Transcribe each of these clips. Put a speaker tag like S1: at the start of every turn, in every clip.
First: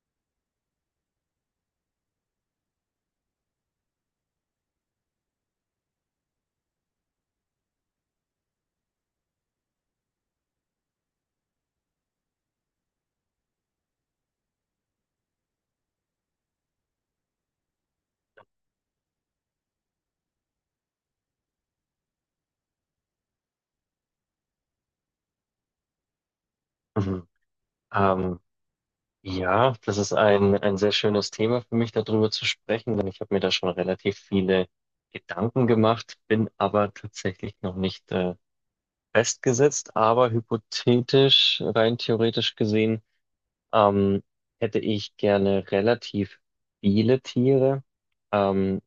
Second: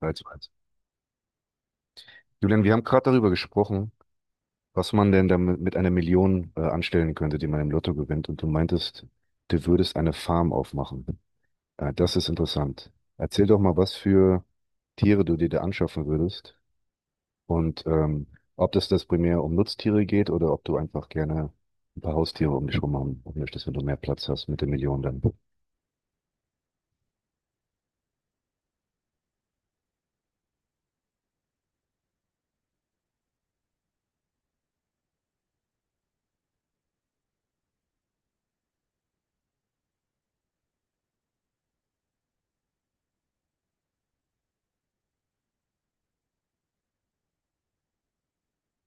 S1: 3:1. Julian, wir haben gerade darüber gesprochen, was man denn damit mit einer Million anstellen könnte, die man im Lotto gewinnt. Und du meintest, du würdest eine Farm aufmachen. Das ist interessant. Erzähl doch mal, was für Tiere du dir da anschaffen würdest und ob das primär um Nutztiere geht oder ob du einfach gerne ein paar Haustiere um dich rum haben möchtest, wenn du mehr Platz hast mit der Million dann.
S2: Mhm. Ähm, ja, das ist ein sehr schönes Thema für mich, darüber zu sprechen, denn ich habe mir da schon relativ viele Gedanken gemacht, bin aber tatsächlich noch nicht festgesetzt. Aber hypothetisch, rein theoretisch gesehen, ähm, hätte ich gerne relativ viele Tiere. Ähm,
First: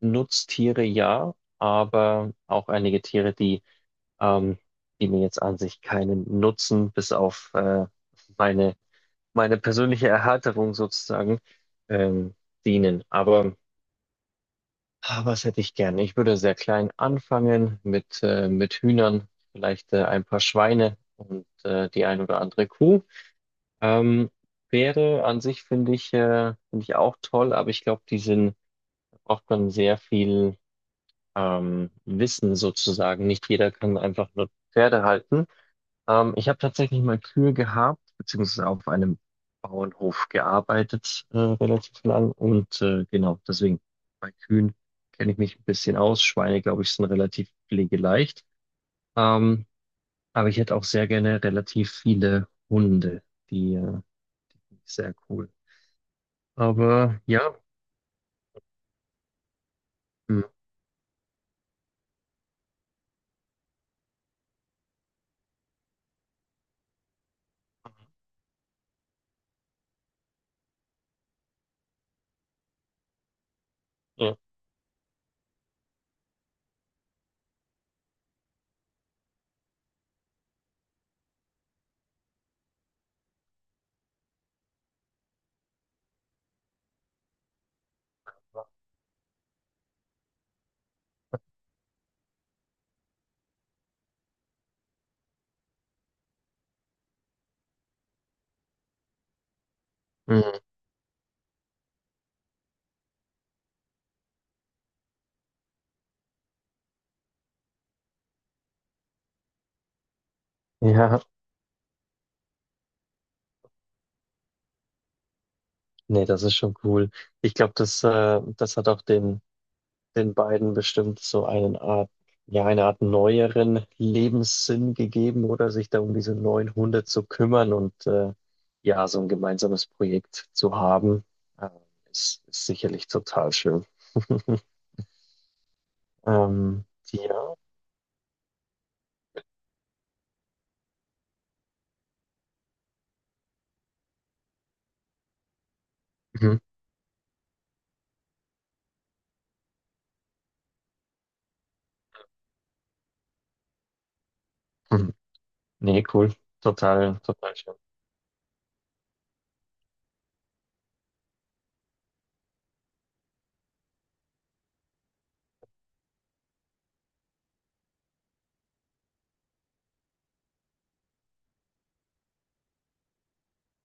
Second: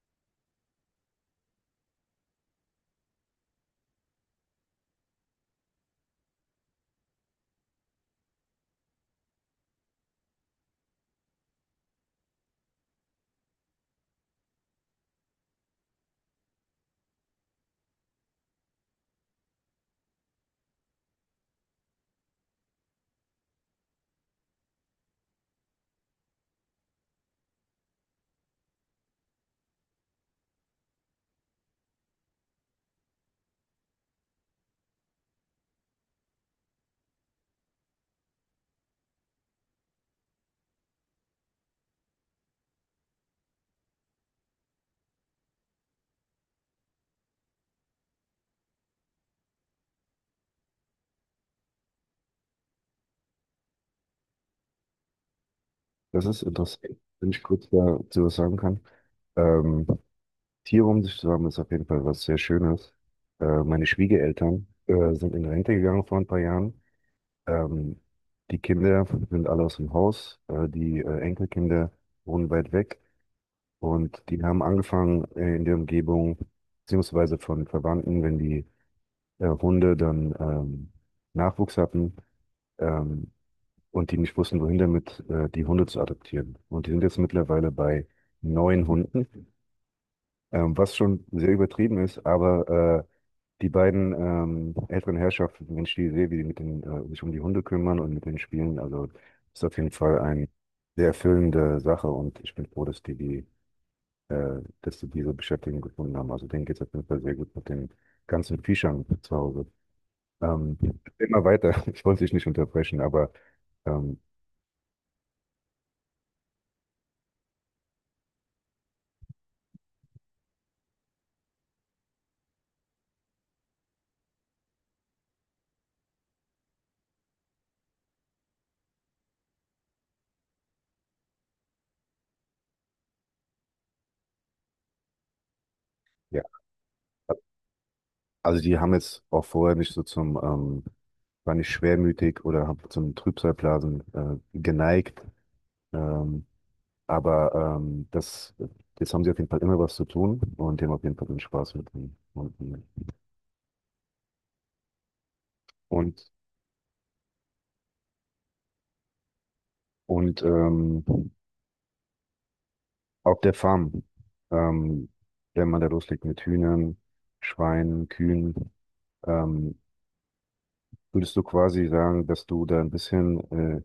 S2: Nutztiere ja, aber auch einige Tiere, ähm, die mir jetzt an sich keinen Nutzen bis auf meine meine persönliche Erhärterung sozusagen ähm, dienen. Aber was hätte ich gern? Ich würde sehr klein anfangen mit Hühnern, vielleicht ein paar Schweine und die ein oder andere Kuh. Ähm, Pferde an sich finde ich auch toll, aber ich glaube, die sind, da braucht man sehr viel Wissen sozusagen. Nicht jeder kann einfach nur Pferde halten. Ich habe tatsächlich mal Kühe gehabt, beziehungsweise auf einem Bauernhof gearbeitet, relativ lang. Und genau, deswegen bei Kühen kenne ich mich ein bisschen aus. Schweine, glaube ich, sind relativ pflegeleicht. Ähm, aber ich hätte auch sehr gerne relativ viele Hunde. Die Ist sehr cool.
S1: Das ist interessant,
S2: Aber
S1: wenn ich
S2: ja.
S1: kurz dazu was sagen kann. Ähm,
S2: Hm.
S1: Tiere um sich zu haben, ist auf jeden Fall was sehr Schönes. Meine Schwiegereltern sind in Rente gegangen vor ein paar Jahren. Ähm, Die Kinder sind alle aus dem Haus. Die Enkelkinder wohnen weit weg. Und
S2: Ja.
S1: die haben angefangen in der Umgebung, beziehungsweise von Verwandten, wenn die Hunde dann Nachwuchs hatten ähm, und die nicht wussten, wohin damit, die Hunde zu adoptieren. Und die sind jetzt mittlerweile bei neun Hunden, was schon sehr übertrieben ist, aber die beiden älteren Herrschaften, wenn ich die sehe, wie die mit den, sich um die Hunde kümmern und mit den Spielen, also ist auf jeden Fall eine
S2: Mhm.
S1: sehr erfüllende Sache und ich bin froh, dass die, die dass sie diese Beschäftigung gefunden haben. Also denen geht es auf jeden Fall sehr gut mit den ganzen Viechern zu Hause. Ähm,
S2: Ja,
S1: Immer weiter, ich wollte dich nicht unterbrechen, aber ähm,
S2: nee, das ist schon cool. Ich glaube, das hat auch den beiden bestimmt so einen Art, ja, eine Art neueren Lebenssinn gegeben oder sich da um diese neuen Hunde zu kümmern und ja, so ein gemeinsames Projekt zu haben, äh, ist sicherlich total schön.
S1: ja,
S2: Ähm, ja.
S1: also die haben jetzt auch vorher nicht so zum, war nicht schwermütig oder hab zum Trübsalblasen geneigt. Ähm,
S2: Mhm.
S1: Aber ähm, das, jetzt haben sie auf jeden Fall immer was zu tun und die haben auf jeden Fall den Spaß mit den Hunden.
S2: Mhm. Nee, cool.
S1: Und,
S2: Total, total schön.
S1: und ähm, auf der Farm, ähm, wenn man da loslegt mit Hühnern, Schweinen, Kühen, ähm, würdest du quasi sagen, dass du da ein bisschen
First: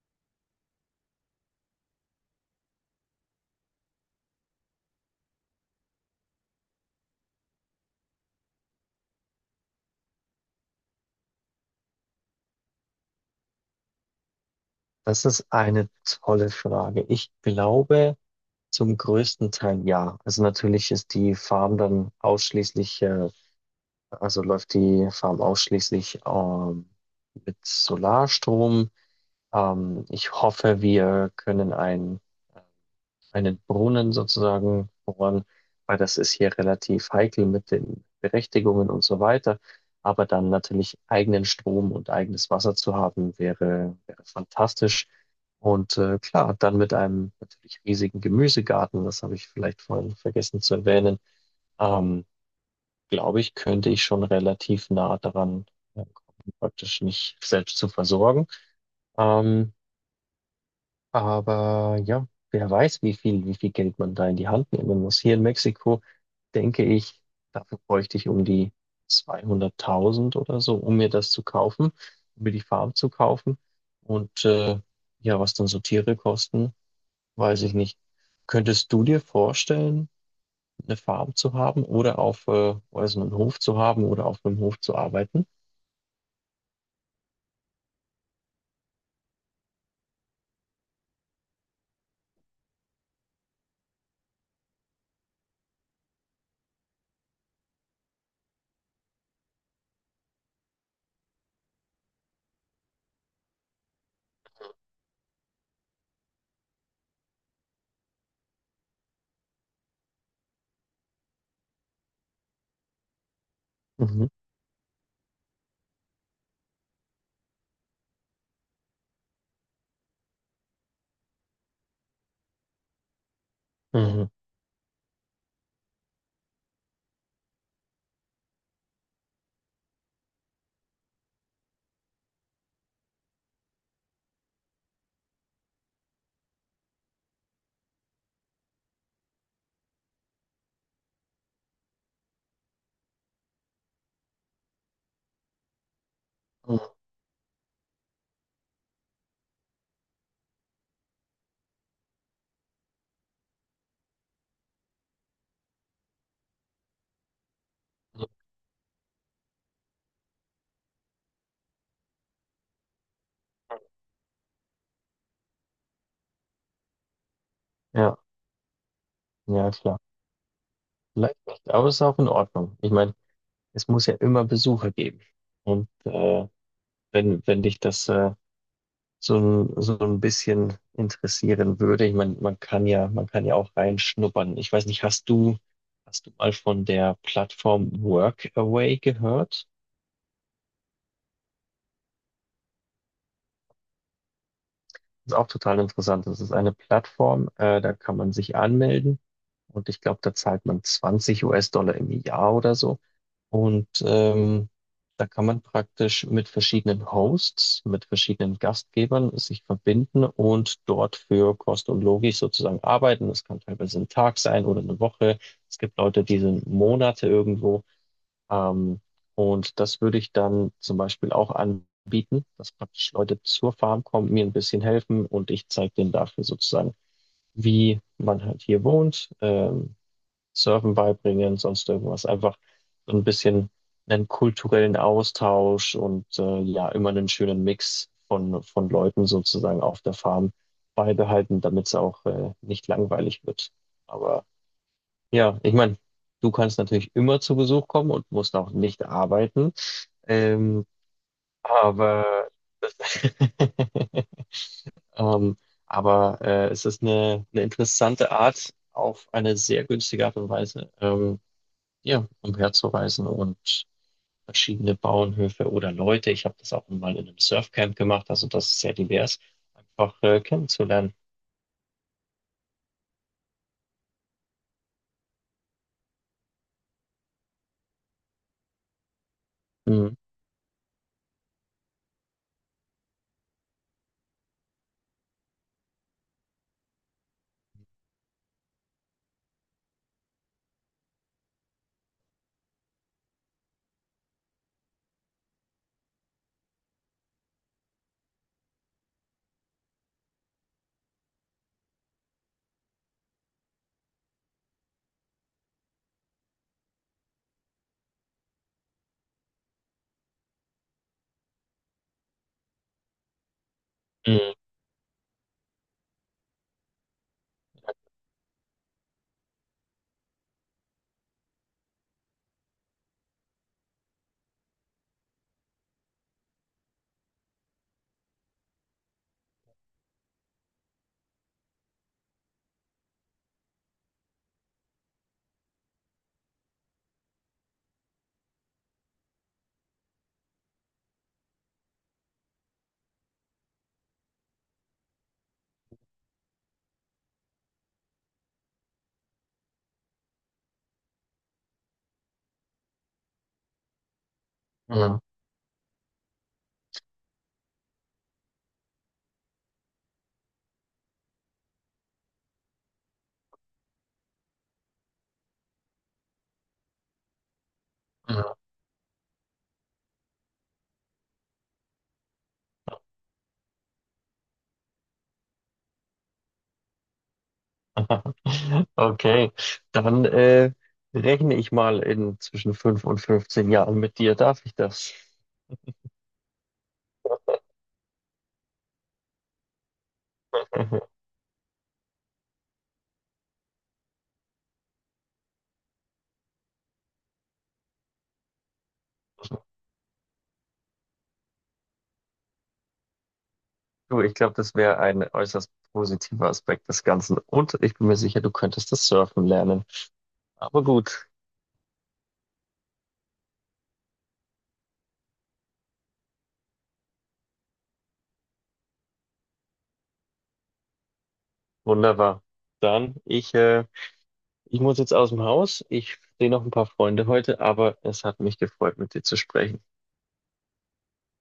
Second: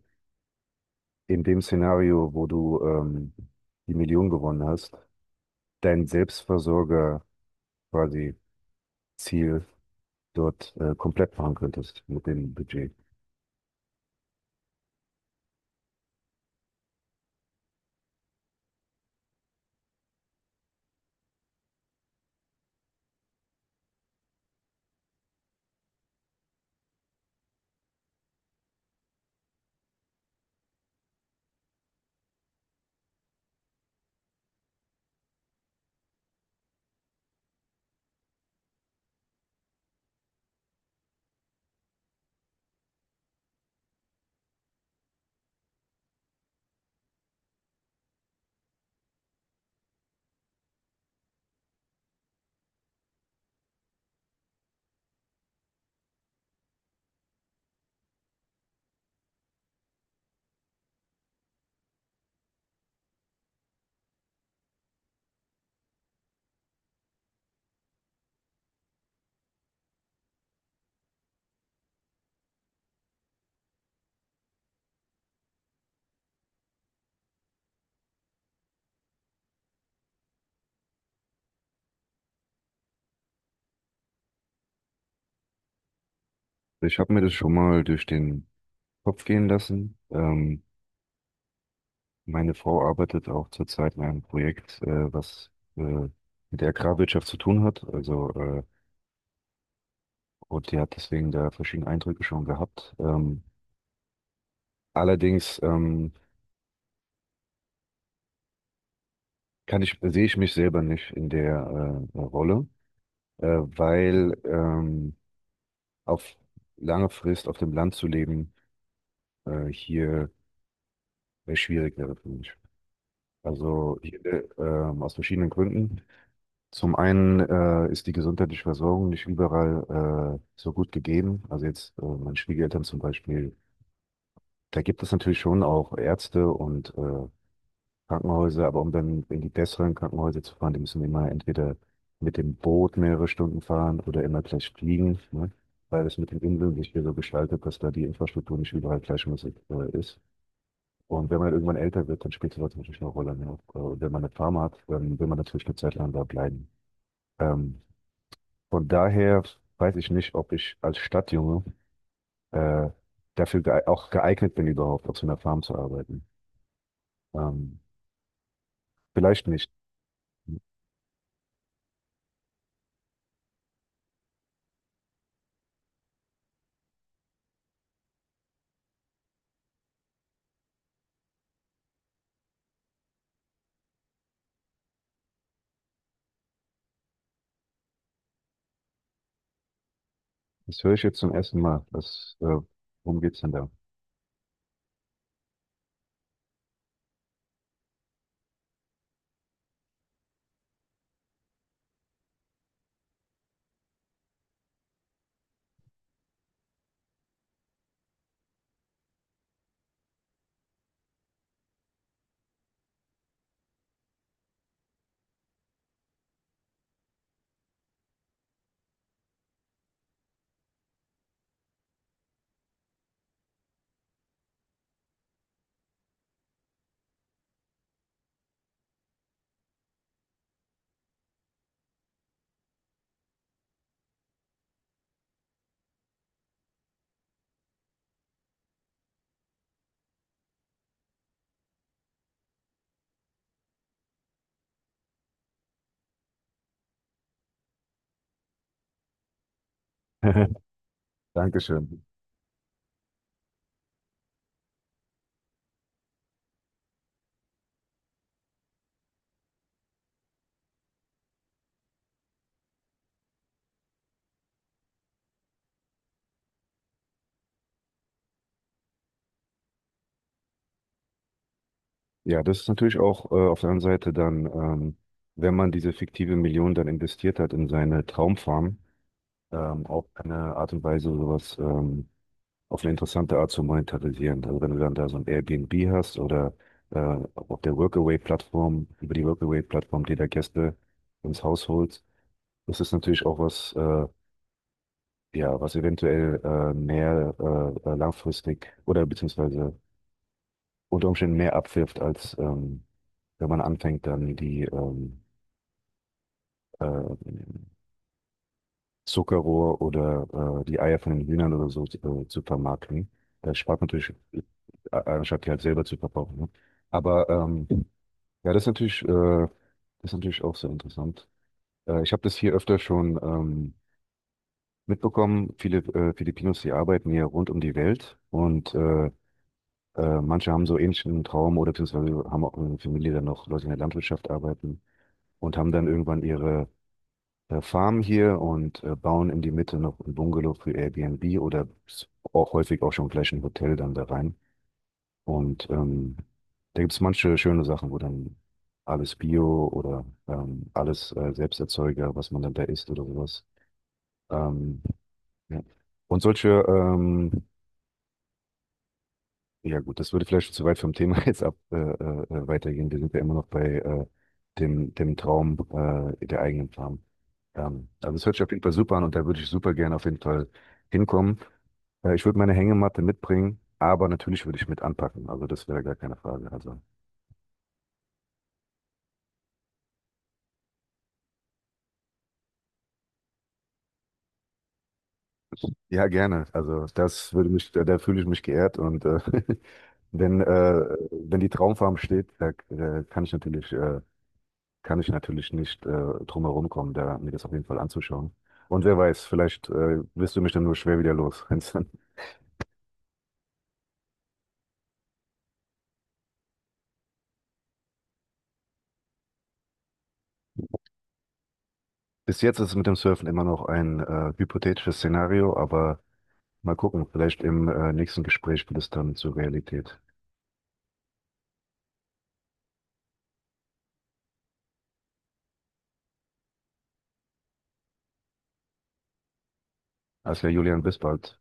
S1: in dem Szenario, wo du die Million gewonnen hast, dein Selbstversorger quasi Ziel dort komplett machen könntest mit dem Budget?
S2: Das ist eine tolle Frage. Ich glaube zum größten Teil ja. Also natürlich ist die Farm dann ausschließlich Also läuft die Farm ausschließlich mit Solarstrom. Ich hoffe, wir können äh, einen Brunnen sozusagen bohren, weil das ist hier relativ heikel mit den Berechtigungen und so weiter. Aber dann natürlich eigenen Strom und eigenes Wasser zu haben, wäre fantastisch. Und klar, dann mit einem natürlich riesigen Gemüsegarten, das habe ich vielleicht vorhin vergessen zu erwähnen. Ähm, Glaube ich, könnte ich schon relativ nah daran kommen, praktisch mich selbst zu versorgen. Ähm, aber ja, wer weiß, wie viel Geld man da in die Hand nehmen muss. Hier in Mexiko denke ich, dafür bräuchte ich um die 200.000 oder so, um mir das zu kaufen, um mir die Farm zu kaufen. Und ja, was dann so Tiere kosten, weiß ich nicht. Könntest du dir vorstellen, eine Farm zu haben oder auf, weiß einen Hof zu haben oder auf einem Hof zu arbeiten.
S1: Ich habe mir das schon mal durch den Kopf gehen lassen. Meine Frau arbeitet auch zurzeit in einem Projekt, was mit der Agrarwirtschaft zu tun hat. Also, und die hat deswegen da verschiedene Eindrücke schon gehabt. Allerdings kann ich, sehe ich mich selber nicht in der Rolle, äh,
S2: Mhm.
S1: weil ähm, auf lange Frist auf dem Land zu leben hier schwierig wäre für mich. Also hier,
S2: Mhm.
S1: aus verschiedenen Gründen. Zum einen ist die gesundheitliche Versorgung nicht überall so gut gegeben. Also jetzt meine Schwiegereltern zum Beispiel, da gibt es natürlich schon auch Ärzte und Krankenhäuser, aber um dann in die besseren Krankenhäuser zu fahren, die müssen immer entweder mit dem Boot mehrere Stunden fahren oder immer gleich fliegen, ne? Weil es mit den Inseln sich
S2: Mhm.
S1: hier so gestaltet, dass da die Infrastruktur nicht überall gleichmäßig ist. Und wenn man irgendwann älter wird, dann spielt sowas natürlich eine Rolle. Ne? Und wenn man eine Farm hat, dann will man natürlich eine Zeit lang da bleiben. Ähm, Von daher weiß ich nicht, ob ich als Stadtjunge äh, dafür gee auch geeignet bin, überhaupt auf so einer Farm zu arbeiten. Ähm,
S2: Ja,
S1: Vielleicht nicht.
S2: ja, klar. Vielleicht nicht, aber es ist auch in Ordnung. Ich meine, es muss ja immer Besucher geben. Und wenn dich das so ein bisschen interessieren würde, ich meine, man kann ja auch reinschnuppern. Ich weiß nicht, hast du mal von der Plattform Workaway gehört?
S1: Das höre ich jetzt zum ersten Mal. Worum geht's denn da?
S2: Ist auch total interessant. Das ist eine Plattform, da kann man sich anmelden und ich glaube, da zahlt man 20 US-Dollar im Jahr oder so. Und da kann man praktisch mit verschiedenen Hosts, mit verschiedenen Gastgebern sich verbinden und dort für Kost und Logik sozusagen arbeiten. Das kann teilweise ein Tag sein oder eine Woche. Es gibt Leute, die sind Monate irgendwo. Ähm, und das würde ich dann zum Beispiel auch anbieten, dass praktisch Leute zur Farm kommen, mir ein bisschen helfen und ich zeige denen dafür sozusagen, wie man halt hier wohnt, Surfen beibringen, sonst irgendwas. Einfach so ein bisschen einen kulturellen Austausch und ja, immer einen schönen Mix von Leuten sozusagen auf der Farm beibehalten, damit es auch nicht langweilig wird. Aber ja, ich meine, du kannst natürlich immer zu Besuch kommen und musst auch nicht arbeiten. Ähm,
S1: Dankeschön.
S2: aber das, ähm, aber es ist eine interessante Art, auf eine sehr günstige Art und Weise, ja, umherzureisen und verschiedene Bauernhöfe oder Leute. Ich habe das auch mal in einem Surfcamp gemacht, also das ist sehr divers, einfach kennenzulernen.
S1: Ja, das ist natürlich auch auf der anderen Seite dann, wenn man diese fiktive Million dann investiert hat in seine Traumfarm, auch
S2: Mhm.
S1: eine Art und Weise, sowas auf eine interessante Art zu monetarisieren. Also wenn du dann da so ein Airbnb hast oder äh, auf der Workaway-Plattform, über die Workaway-Plattform dir da Gäste ins Haus holst, das ist natürlich auch was, ja, was eventuell mehr langfristig oder beziehungsweise unter Umständen mehr abwirft, als wenn man anfängt, dann die äh, Zuckerrohr oder die Eier von den Hühnern oder so zu vermarkten. Das spart natürlich,
S2: Mhm.
S1: anstatt die halt selber zu verbrauchen. Ne? Aber ja, das ist natürlich auch sehr interessant. Ich habe das hier öfter schon mitbekommen. Viele Filipinos, die arbeiten hier rund um die Welt und manche haben so ähnlichen Traum oder beziehungsweise haben auch eine Familie, dann noch Leute in der Landwirtschaft arbeiten und haben dann irgendwann ihre Farm hier und bauen in die Mitte noch ein Bungalow für Airbnb oder auch häufig auch schon gleich ein Hotel dann da rein. Und da gibt es manche schöne Sachen, wo dann alles Bio oder alles Selbsterzeuger, was man dann da isst oder sowas. Ähm,
S2: Mhm.
S1: ja. Und solche Ja gut, das würde vielleicht schon zu weit vom Thema jetzt ab weitergehen. Wir sind ja immer noch bei dem Traum der eigenen Farm. Also es hört sich auf
S2: Mhm.
S1: jeden Fall super an und da würde ich super gerne auf jeden Fall hinkommen. Ich würde meine Hängematte mitbringen, aber natürlich würde ich mit anpacken. Also das wäre gar keine Frage. Also
S2: Okay, dann rechne ich mal in zwischen 5 und 15 Jahren mit dir. Darf ich das?
S1: ja, gerne. Also das würde mich, da, da fühle ich mich geehrt und wenn, äh, wenn die Traumfarm steht, da kann ich natürlich kann ich natürlich nicht drum herum kommen, da mir das auf jeden Fall anzuschauen. Und wer weiß, vielleicht wirst du mich dann nur schwer wieder los, wenn's dann-
S2: Du, ich glaube, das wäre ein äußerst positiver Aspekt des Ganzen. Und ich bin mir sicher, du könntest das Surfen lernen. Aber gut,
S1: Bis jetzt ist es mit dem Surfen immer noch ein hypothetisches Szenario, aber mal gucken, vielleicht im nächsten Gespräch wird es dann zur Realität.
S2: wunderbar. Dann, ich, äh, Ich muss jetzt aus dem Haus. Ich sehe noch ein paar Freunde heute, aber es hat mich gefreut, mit dir zu sprechen.
S1: Also ja, Julian, bis bald.